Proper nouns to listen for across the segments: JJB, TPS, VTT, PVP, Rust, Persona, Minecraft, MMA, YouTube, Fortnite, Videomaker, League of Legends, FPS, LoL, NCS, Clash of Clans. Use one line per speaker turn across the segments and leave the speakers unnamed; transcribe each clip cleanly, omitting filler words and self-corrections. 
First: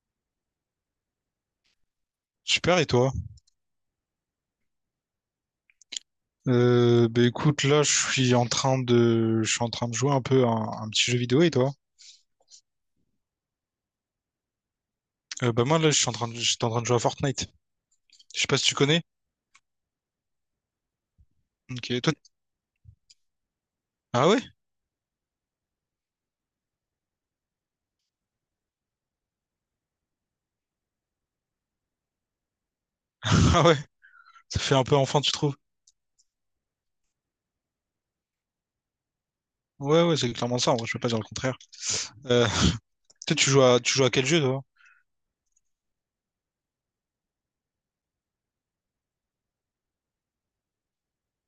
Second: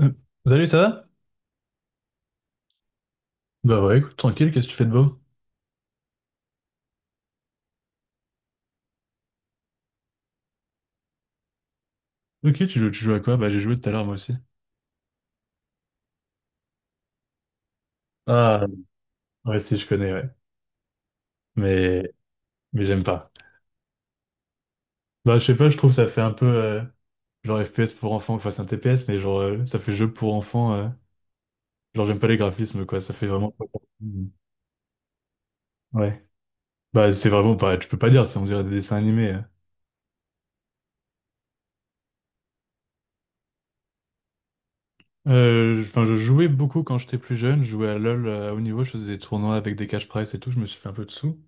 Euh, Salut, ça va?
Super, et toi?
Bah ouais, écoute, tranquille, qu'est-ce que tu fais de beau?
Écoute, là, je suis en train de, je suis en train de jouer un peu à un petit jeu vidéo, et toi?
Ok, tu joues à quoi? Bah j'ai joué tout à l'heure moi aussi.
Bah moi, là, je suis en train de, j'étais en train de jouer à Fortnite. Je sais pas si
Ah.
tu connais.
Ouais, si, je connais, ouais.
Ok,
Mais,
toi...
mais j'aime pas.
Ah ouais?
Bah je sais pas, je trouve ça fait un peu genre FPS pour enfants, enfin c'est un TPS, mais genre ça fait jeu pour enfants, genre j'aime pas les graphismes quoi, ça fait vraiment.
Ah
Pas
ouais?
pour- Mm.
Ça fait un peu enfant, tu trouves?
Ouais. Bah c'est vraiment pas, tu peux pas dire, c'est on dirait des dessins animés, hein.
Ouais, ouais, c'est clairement ça, en vrai, je peux pas dire le contraire. Euh, Toi, tu joues à quel jeu, toi?
Enfin, je jouais beaucoup quand j'étais plus jeune, je jouais à LoL à haut niveau, je faisais des tournois avec des cash prize et tout, je me suis fait un peu de sous.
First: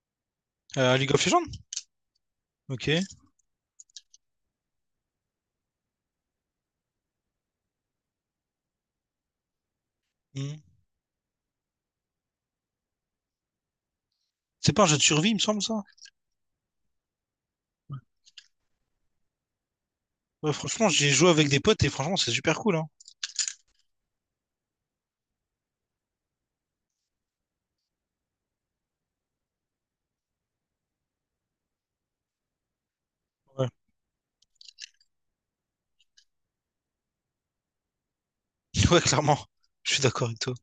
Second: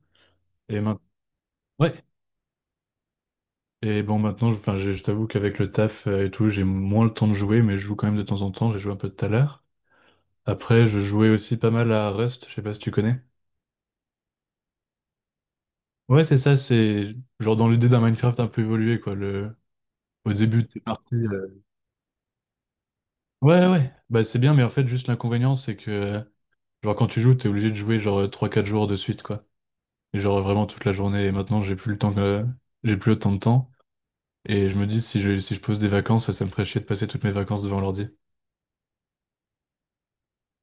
Et
À
maintenant.
League of Legends?
Ouais,
Ok.
et bon, maintenant, enfin, je t'avoue qu'avec le taf et tout, j'ai moins le temps de jouer, mais je joue quand même de temps en temps. J'ai joué un peu tout à l'heure.
Hmm.
Après, je jouais aussi pas mal à Rust, je sais pas si tu connais.
C'est pas un jeu de survie, il me semble, ça?
Ouais, c'est ça, c'est genre dans l'idée d'un Minecraft un peu évolué, quoi. Le. Au
Ouais,
début, t'es
franchement, j'ai
parti,
joué avec des potes, et franchement, c'est super cool, hein.
ouais, ouais, ouais, bah c'est bien, mais en fait, juste l'inconvénient, c'est que, genre, quand tu joues, t'es obligé de jouer genre 3, 4 jours de suite, quoi. Et genre vraiment toute la journée. Et maintenant, j'ai plus le temps que. J'ai plus autant de
Ouais.
temps. Et je me dis, si je pose des vacances, ça me ferait chier de passer toutes mes vacances devant l'ordi.
Ouais, clairement. Je suis d'accord avec toi.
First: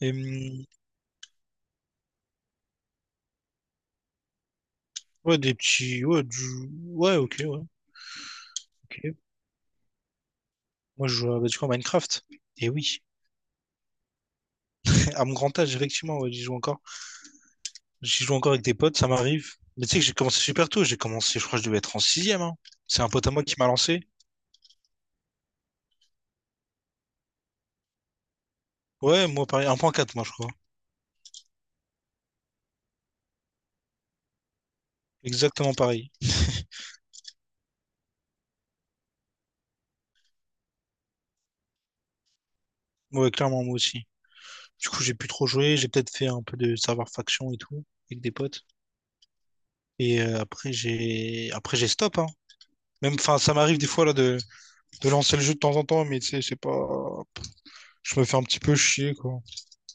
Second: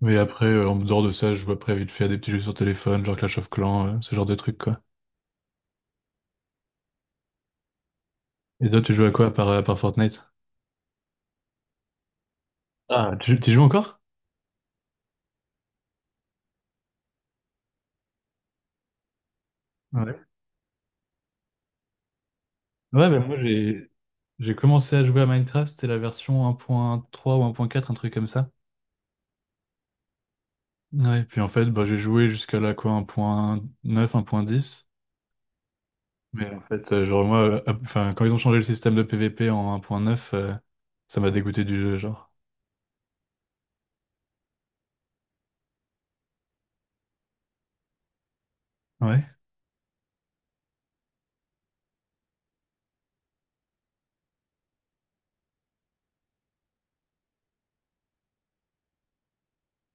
Et,
Mais après, en dehors de ça, je joue après vite fait des petits jeux sur téléphone, genre Clash of Clans, ce genre de trucs, quoi.
ouais, des petits... Ouais, ouais, ok, ouais.
Et toi, tu joues à
Ok.
quoi à part Fortnite?
Moi, bah, du coup, à Minecraft. Et oui.
Ah, tu y joues encore?
À mon grand âge, effectivement, ouais, j'y joue encore. J'y joue encore avec des potes, ça m'arrive. Mais tu sais que j'ai
Ouais.
commencé super tôt. J'ai commencé, je crois que je devais être en sixième, hein. C'est un
Ouais, bah
pote à
moi,
moi qui m'a lancé.
j'ai commencé à jouer à Minecraft, c'était la version 1.3 ou 1.4, un truc comme ça.
Ouais, moi, pareil. Un point quatre moi, je crois.
Ouais, puis en fait, bah, j'ai joué jusqu'à la quoi, 1.9, 1.10.
Exactement pareil.
Mais en fait, genre, moi, enfin, quand ils ont changé le système de PVP en 1.9, ça m'a dégoûté du jeu, genre.
Ouais, clairement, moi aussi. Du coup, j'ai plus trop joué. J'ai peut-être fait un peu de serveur faction et tout, avec des potes.
Ouais.
Après, après, j'ai stop, hein. Même, enfin, ça m'arrive des fois, là, de lancer le jeu de temps en temps, mais tu sais, c'est pas, je me fais un petit peu chier, quoi. En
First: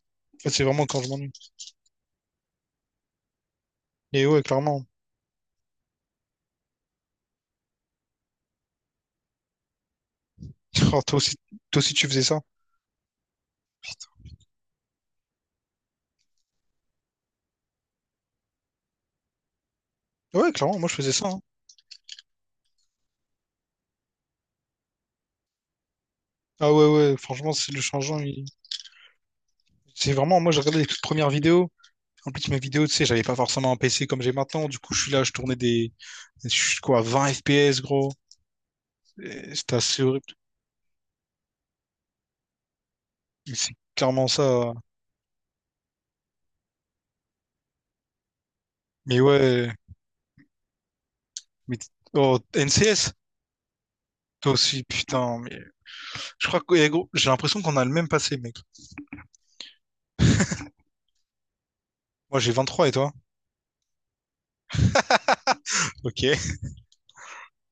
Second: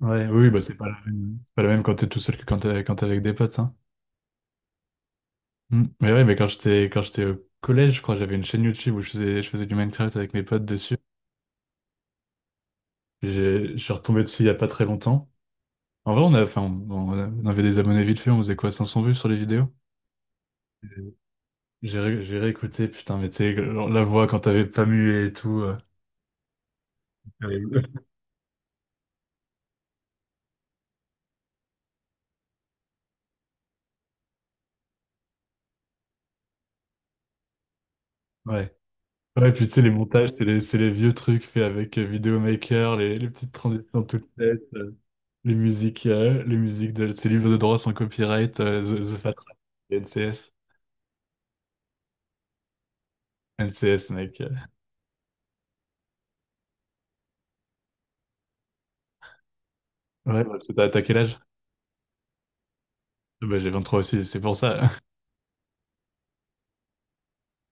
Ouais, oui,
fait,
bah,
c'est
c'est
vraiment
pas la
quand je m'ennuie.
même, c'est pas la même quand t'es tout seul que quand t'es avec des potes, hein.
Et ouais, clairement.
Mm. Mais ouais, mais quand j'étais au collège, je crois, j'avais une chaîne YouTube où je faisais du Minecraft avec mes potes dessus.
Oh, toi aussi, tu faisais ça?
J'ai, je suis retombé dessus il y a pas très longtemps. En vrai, on a, enfin, on avait des abonnés vite fait, on faisait quoi, 500 vues sur les vidéos?
Ouais, clairement, moi je faisais ça. Hein.
J'ai réécouté, putain, mais tu sais, genre, la voix quand t'avais pas mué et tout,
Ah ouais, ouais, franchement, c'est
terrible.
le changeant. Il- C'est vraiment, moi j'ai regardé les toutes premières vidéos. En plus, mes vidéos, tu sais, j'avais pas forcément un PC comme j'ai maintenant. Du coup, je suis là, je tournais des. Je suis quoi, 20 FPS, gros.
Ouais. Ouais,
Et
puis tu
c'était
sais, les
assez horrible.
montages, c'est les vieux trucs faits avec Videomaker, les petites
Mais c'est
transitions toutes
clairement
faites,
ça.
les musiques de ces livres de droit sans copyright, The
Mais
Fat Wreck,
ouais,
NCS.
mais. Oh, NCS?
NCS, mec.
Toi aussi, putain. Mais... Je crois que, gros, j'ai l'impression qu'on a le même passé, mec.
Ouais, parce que t'as quel âge?
Moi j'ai 23 et toi?
Ah bah, j'ai 23 aussi, c'est pour ça.
Ok. Et,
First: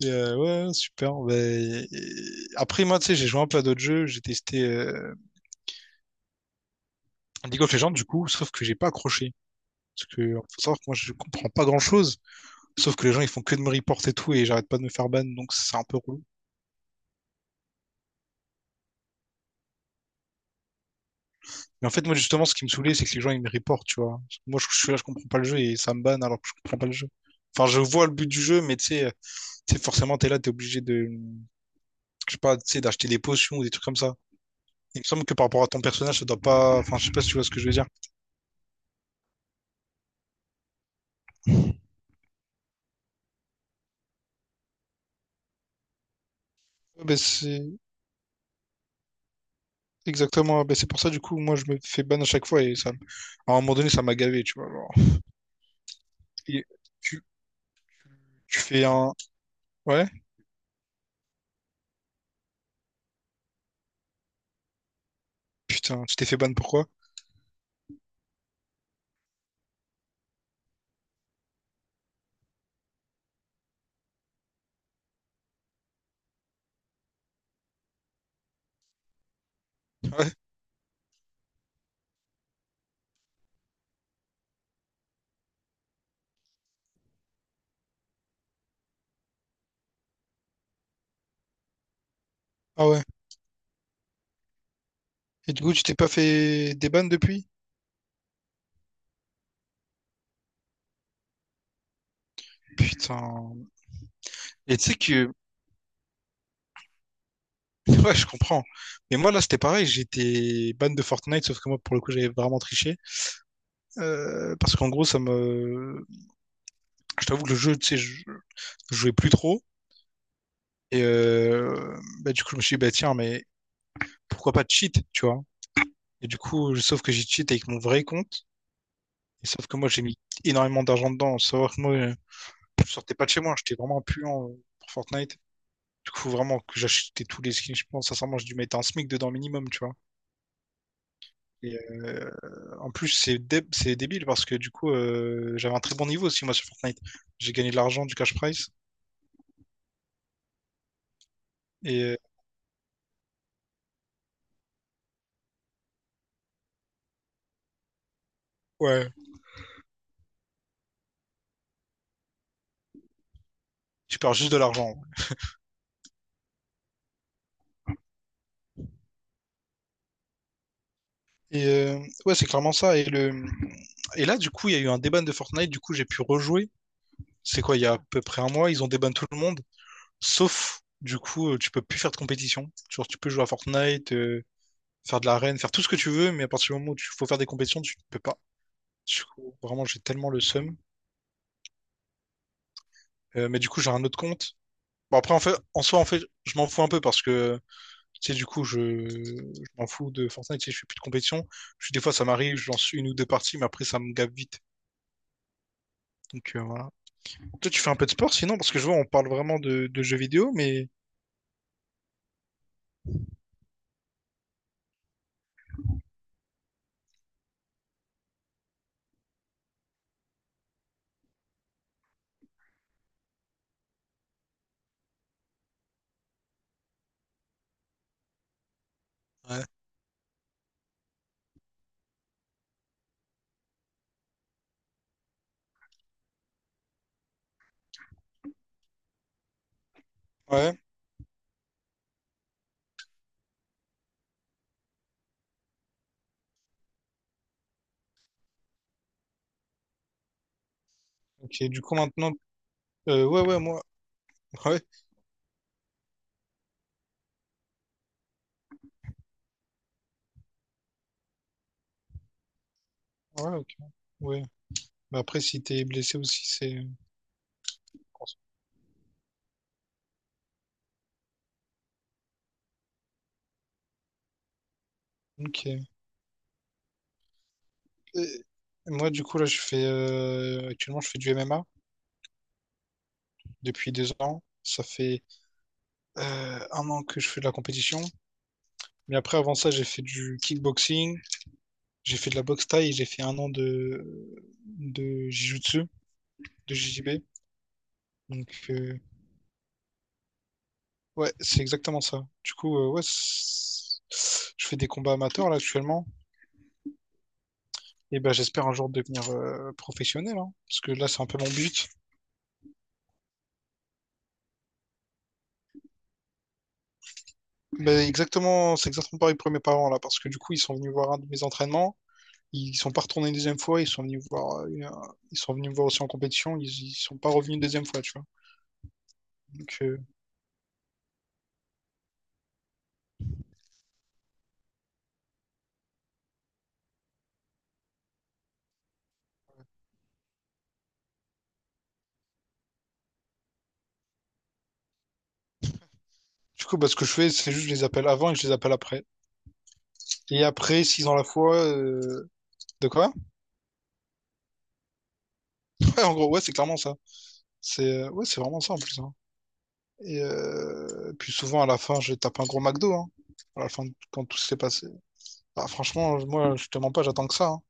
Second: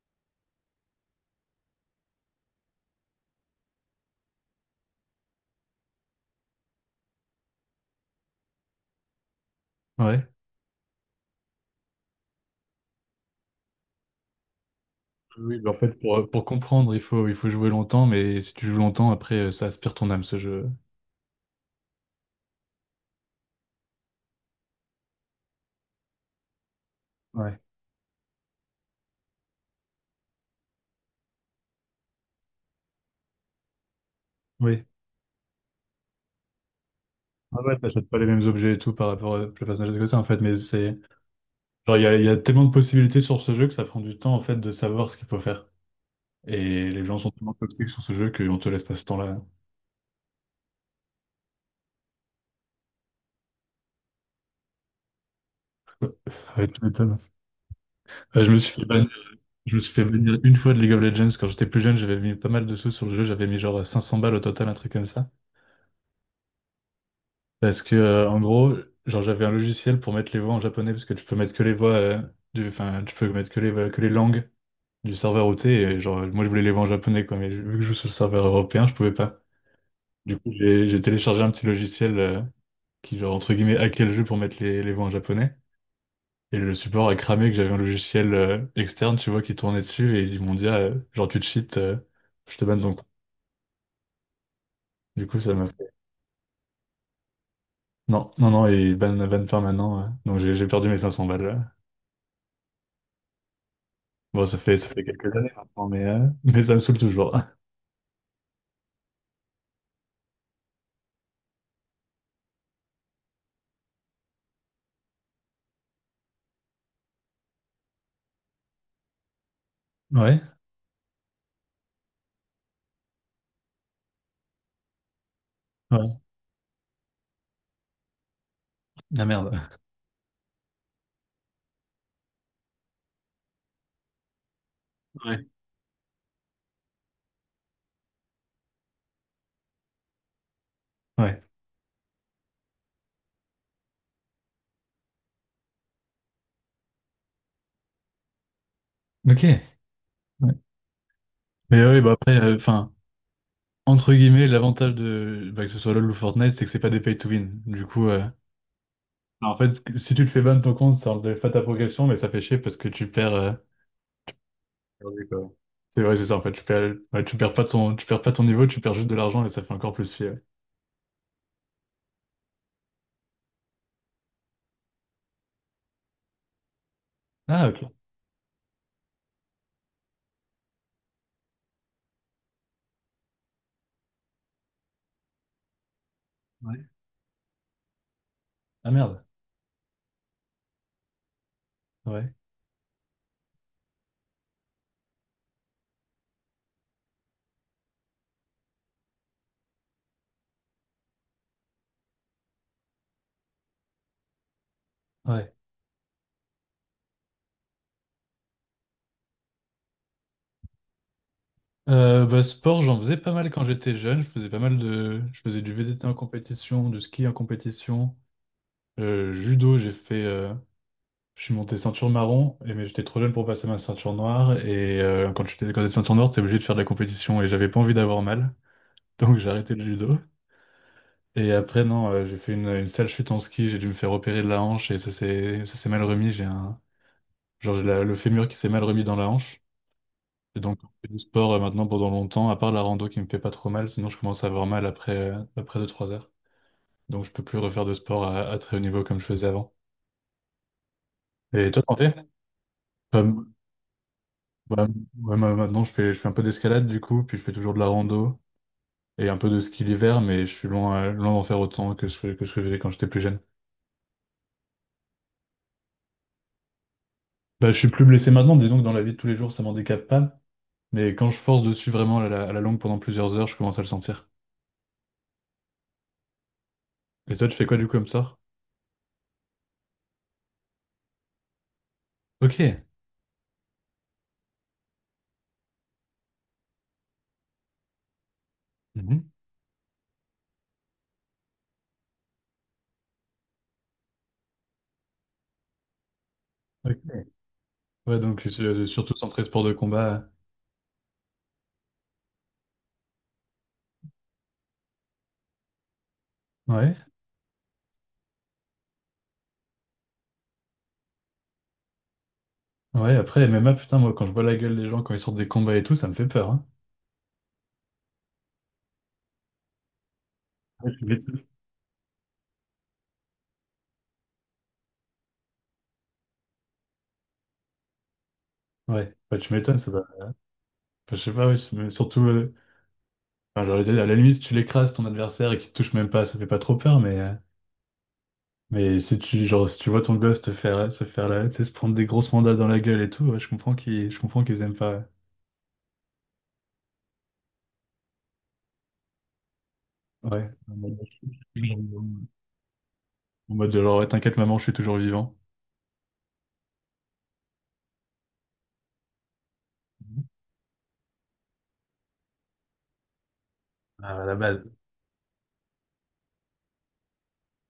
euh, ouais, super. Après, moi, tu sais, j'ai joué un peu à d'autres jeux. J'ai testé. League of Legends, du coup, sauf que j'ai pas accroché. Parce
Ouais.
que, faut savoir que moi, je comprends pas grand-chose. Sauf que les gens, ils font que de me report et tout, et j'arrête pas de me faire ban, donc
Oui, bah, en
c'est un
fait,
peu relou.
pour comprendre, il faut jouer longtemps, mais si tu joues longtemps, après, ça aspire ton âme, ce jeu.
Mais en fait, moi, justement, ce qui me saoulait, c'est que les gens, ils me reportent, tu vois. Moi, je suis là, je comprends pas le jeu, et ça me banne alors que je comprends pas le jeu.
Ouais.
Enfin, je vois le but du jeu, mais tu sais, forcément, t'es là, je sais pas, tu sais, d'acheter des potions ou des trucs comme ça.
Oui.
Il me semble que par rapport à ton personnage, ça doit pas, enfin, je sais pas si tu vois ce que
Ah
je veux
ouais,
dire.
t'achètes pas les mêmes objets et tout par rapport à Persona que ça, en fait, mais c'est. Genre, il y a tellement de possibilités sur ce jeu que ça prend du temps, en fait, de savoir ce qu'il faut faire. Et les
Ouais,
gens sont tellement toxiques sur ce jeu qu'on te laisse pas ce temps-là.
Ben c'est pour ça, du coup, moi, je me fais ban à chaque fois et ça, à un moment donné, ça m'a gavé, tu vois. Genre. Et
Ouais, tu m'étonnes.
tu,
Euh, je me
tu
suis fait
fais
bannir,
un...
je me suis fait
Ouais?
bannir une fois de League of Legends quand j'étais plus jeune, j'avais mis pas mal de sous sur le jeu, j'avais mis genre 500 balles au total, un truc comme ça.
Putain, tu t'es fait ban pourquoi?
Parce que, en gros, genre, j'avais un logiciel pour mettre les voix en japonais, parce que tu peux mettre que les voix, enfin, tu peux mettre que que les langues du serveur OT, et genre, moi, je voulais les voix en japonais, quoi, mais vu que je joue sur le serveur européen, je pouvais pas.
Ouais.
Du coup, j'ai téléchargé un petit logiciel, qui, genre, entre guillemets, hackait le jeu pour mettre les voix en japonais, et le support a cramé que j'avais un logiciel, externe, tu vois, qui tournait dessus, et ils m'ont dit, ah, genre, tu te cheats, je te banne
Ah
donc.
ouais.
Du coup, ça
Et du
m'a
coup, tu
fait,
t'es pas fait des bans depuis?
non, non, non, et ban permanent, donc j'ai perdu mes 500 balles, là.
Putain.
Bon,
Et
ça
tu sais
fait
que...
quelques années maintenant, mais ça me saoule toujours.
Ouais, je comprends. Mais moi, là, c'était pareil. J'étais ban de Fortnite, sauf que moi, pour le coup, j'avais vraiment triché. Parce qu'en gros, ça me... Je t'avoue que le jeu, tu sais, je jouais plus trop.
Ouais,
Du coup, je me suis dit, bah, tiens, mais pourquoi pas cheat, tu vois?
ouais,
Et du coup, sauf que j'ai cheat avec mon vrai compte.
la
Et
merde.
sauf que moi, j'ai mis énormément d'argent dedans. Faut savoir que moi, je sortais pas de chez moi. J'étais vraiment un puant pour Fortnite.
Ouais.
Du coup, vraiment, que j'achetais tous les skins, je pense, sincèrement, j'ai dû mettre un SMIC dedans minimum, tu vois.
Ouais,
Et euh, En plus, c'est débile parce que du coup, j'avais un très bon niveau aussi, moi, sur Fortnite. J'ai gagné de l'argent, du cash prize.
ok. Ouais. Mais oui,
Et
bah
euh,
après, enfin, entre guillemets, l'avantage de bah, que ce soit LoL ou Fortnite, c'est que c'est pas des pay to win. Du coup,
ouais,
bah, en fait, si tu te fais ban ton compte, ça enlève pas ta progression, mais ça fait chier parce que tu perds,
tu perds juste de l'argent.
perdu, quoi. C'est vrai, c'est ça, en fait, tu perds, ouais, tu perds pas ton niveau, tu perds juste de l'argent et ça fait encore plus chier, ouais.
Et euh, ouais, c'est clairement ça. Et, le... et là, du coup, il y a eu un déban de Fortnite. Du coup, j'ai pu rejouer. C'est
Ah,
quoi, il y
ok.
a à peu près un mois, ils ont déban tout le monde. Sauf, du coup, tu peux plus faire de compétition. Genre, tu peux jouer à Fortnite, faire de l'arène, faire tout ce que tu veux, mais à partir
Ouais.
du moment où il faut faire des compétitions, tu ne peux pas.
Ah
Du
merde.
coup, vraiment, j'ai tellement le seum.
Ouais,
Mais du coup, j'ai un autre compte. Bon, après, en fait, en soi, en fait, je m'en fous un peu parce que, tu sais, du coup, je m'en fous de Fortnite. Tu sais, je fais plus de compétition. Je suis, des fois, ça m'arrive, je lance une ou deux parties, mais après, ça me gave vite.
ouais.
Donc, voilà. Toi, tu fais un peu de sport sinon, parce que je vois, on parle vraiment de jeux vidéo, mais.
Bah, sport, j'en faisais pas mal quand j'étais jeune. Je faisais pas mal de, Je faisais du VTT en compétition, du ski en compétition, judo. Je suis monté ceinture marron, mais j'étais trop jeune pour passer ma ceinture noire. Et quand t'es ceinture noire, t'es obligé de faire de la compétition, et j'avais pas envie d'avoir mal, donc j'ai
Ouais.
arrêté le judo. Et après, non, j'ai fait une sale chute en ski. J'ai dû me faire opérer de la hanche, et ça s'est mal remis. J'ai un genre le fémur qui s'est mal remis dans la hanche. Et
Ouais,
donc, on fait du sport maintenant pendant longtemps, à part la rando qui me fait pas trop mal, sinon je commence à avoir mal après, après 2 3 heures. Donc, je peux plus refaire de sport à très haut niveau comme je faisais avant.
ok.
Et
Du
toi, t'en
coup,
fais?
maintenant. Ouais,
Comme-
ouais, moi.
ouais, ouais, moi, maintenant, je fais un peu d'escalade du coup, puis je fais toujours de la rando et un peu de ski l'hiver, mais je suis loin, loin d'en faire autant que ce que je faisais quand j'étais plus jeune.
Ouais, ouais, ok. Ouais. Bah après, si t'es blessé aussi, c'est.
Bah, je suis plus blessé maintenant, disons que dans la vie de tous les jours, ça m'handicape pas, mais quand je force dessus vraiment à la longue pendant plusieurs heures, je commence à le sentir.
Ok. Et
Et toi, tu fais quoi du coup comme ça?
moi, du coup, là, je fais. Actuellement, je fais du MMA
Ok.
depuis 2 ans. Ça fait 1 an que je fais de la compétition. Mais
Mhm.
après, avant ça, j'ai fait du kickboxing, j'ai fait de la boxe thaï, et j'ai fait 1 an de. De Jiu-Jitsu, de JJB.
Ok. Ouais, donc
Donc,
surtout centré sport de combat.
ouais, c'est exactement ça. Du coup, je fais des combats amateurs là actuellement.
Ouais,
Et ben, j'espère un jour devenir professionnel, hein, parce que là, c'est un peu mon but.
ouais, après MMA, putain, moi quand je vois la gueule des gens quand ils sortent des combats et tout, ça me fait peur, hein.
Mais exactement, c'est exactement pareil pour mes parents là, parce que du coup, ils sont
Ouais,
venus
tu
voir un de
m'étonnes.
mes entraînements. Ils sont pas retournés une deuxième fois. Ils sont venus voir, ils sont venus me voir aussi en compétition. Ils sont pas revenus une deuxième fois, tu vois.
Ouais, bah, tu
Donc,
m'étonnes, ça doit- enfin, je sais pas, ouais, c'est- mais surtout, enfin, j'allais dire, à la limite, si tu l'écrases ton adversaire et qu'il te touche même pas, ça fait pas trop peur, mais si tu, genre, si tu vois ton gosse te faire, se faire la, tu sais, se prendre des grosses mandats dans la gueule et tout, ouais, je comprends qu'ils aiment pas.
du coup, bah, ce que je fais, c'est juste je les appelle avant et je les appelle après.
Ouais,
Et
ouais,
après, s'ils ont la foi, de quoi?
en mode de genre, ouais, t'inquiète, maman, je suis toujours vivant.
Ouais, en gros, ouais, c'est clairement ça. C'est, ouais, c'est vraiment ça en plus. Hein. Puis souvent, à la fin, je tape un gros McDo, hein. À la fin,
Ah, à
quand
la
tout s'est
base.
passé. Bah, franchement, moi, je te mens pas, j'attends que ça, hein.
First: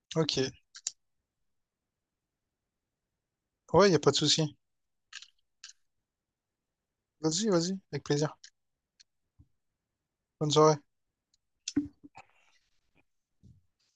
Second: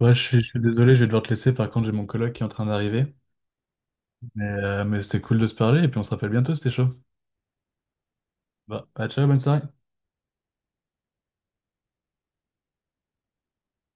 Ouais, je
Ok.
suis désolé, je vais devoir te laisser. Par contre, j'ai mon coloc qui est en train d'arriver.
Ouais, y a pas de souci.
Mais c'était cool de se parler et puis on se rappelle bientôt, c'était chaud.
Vas-y, vas-y, avec plaisir.
Bah, bah, ciao, bonne soirée.
Bonne soirée.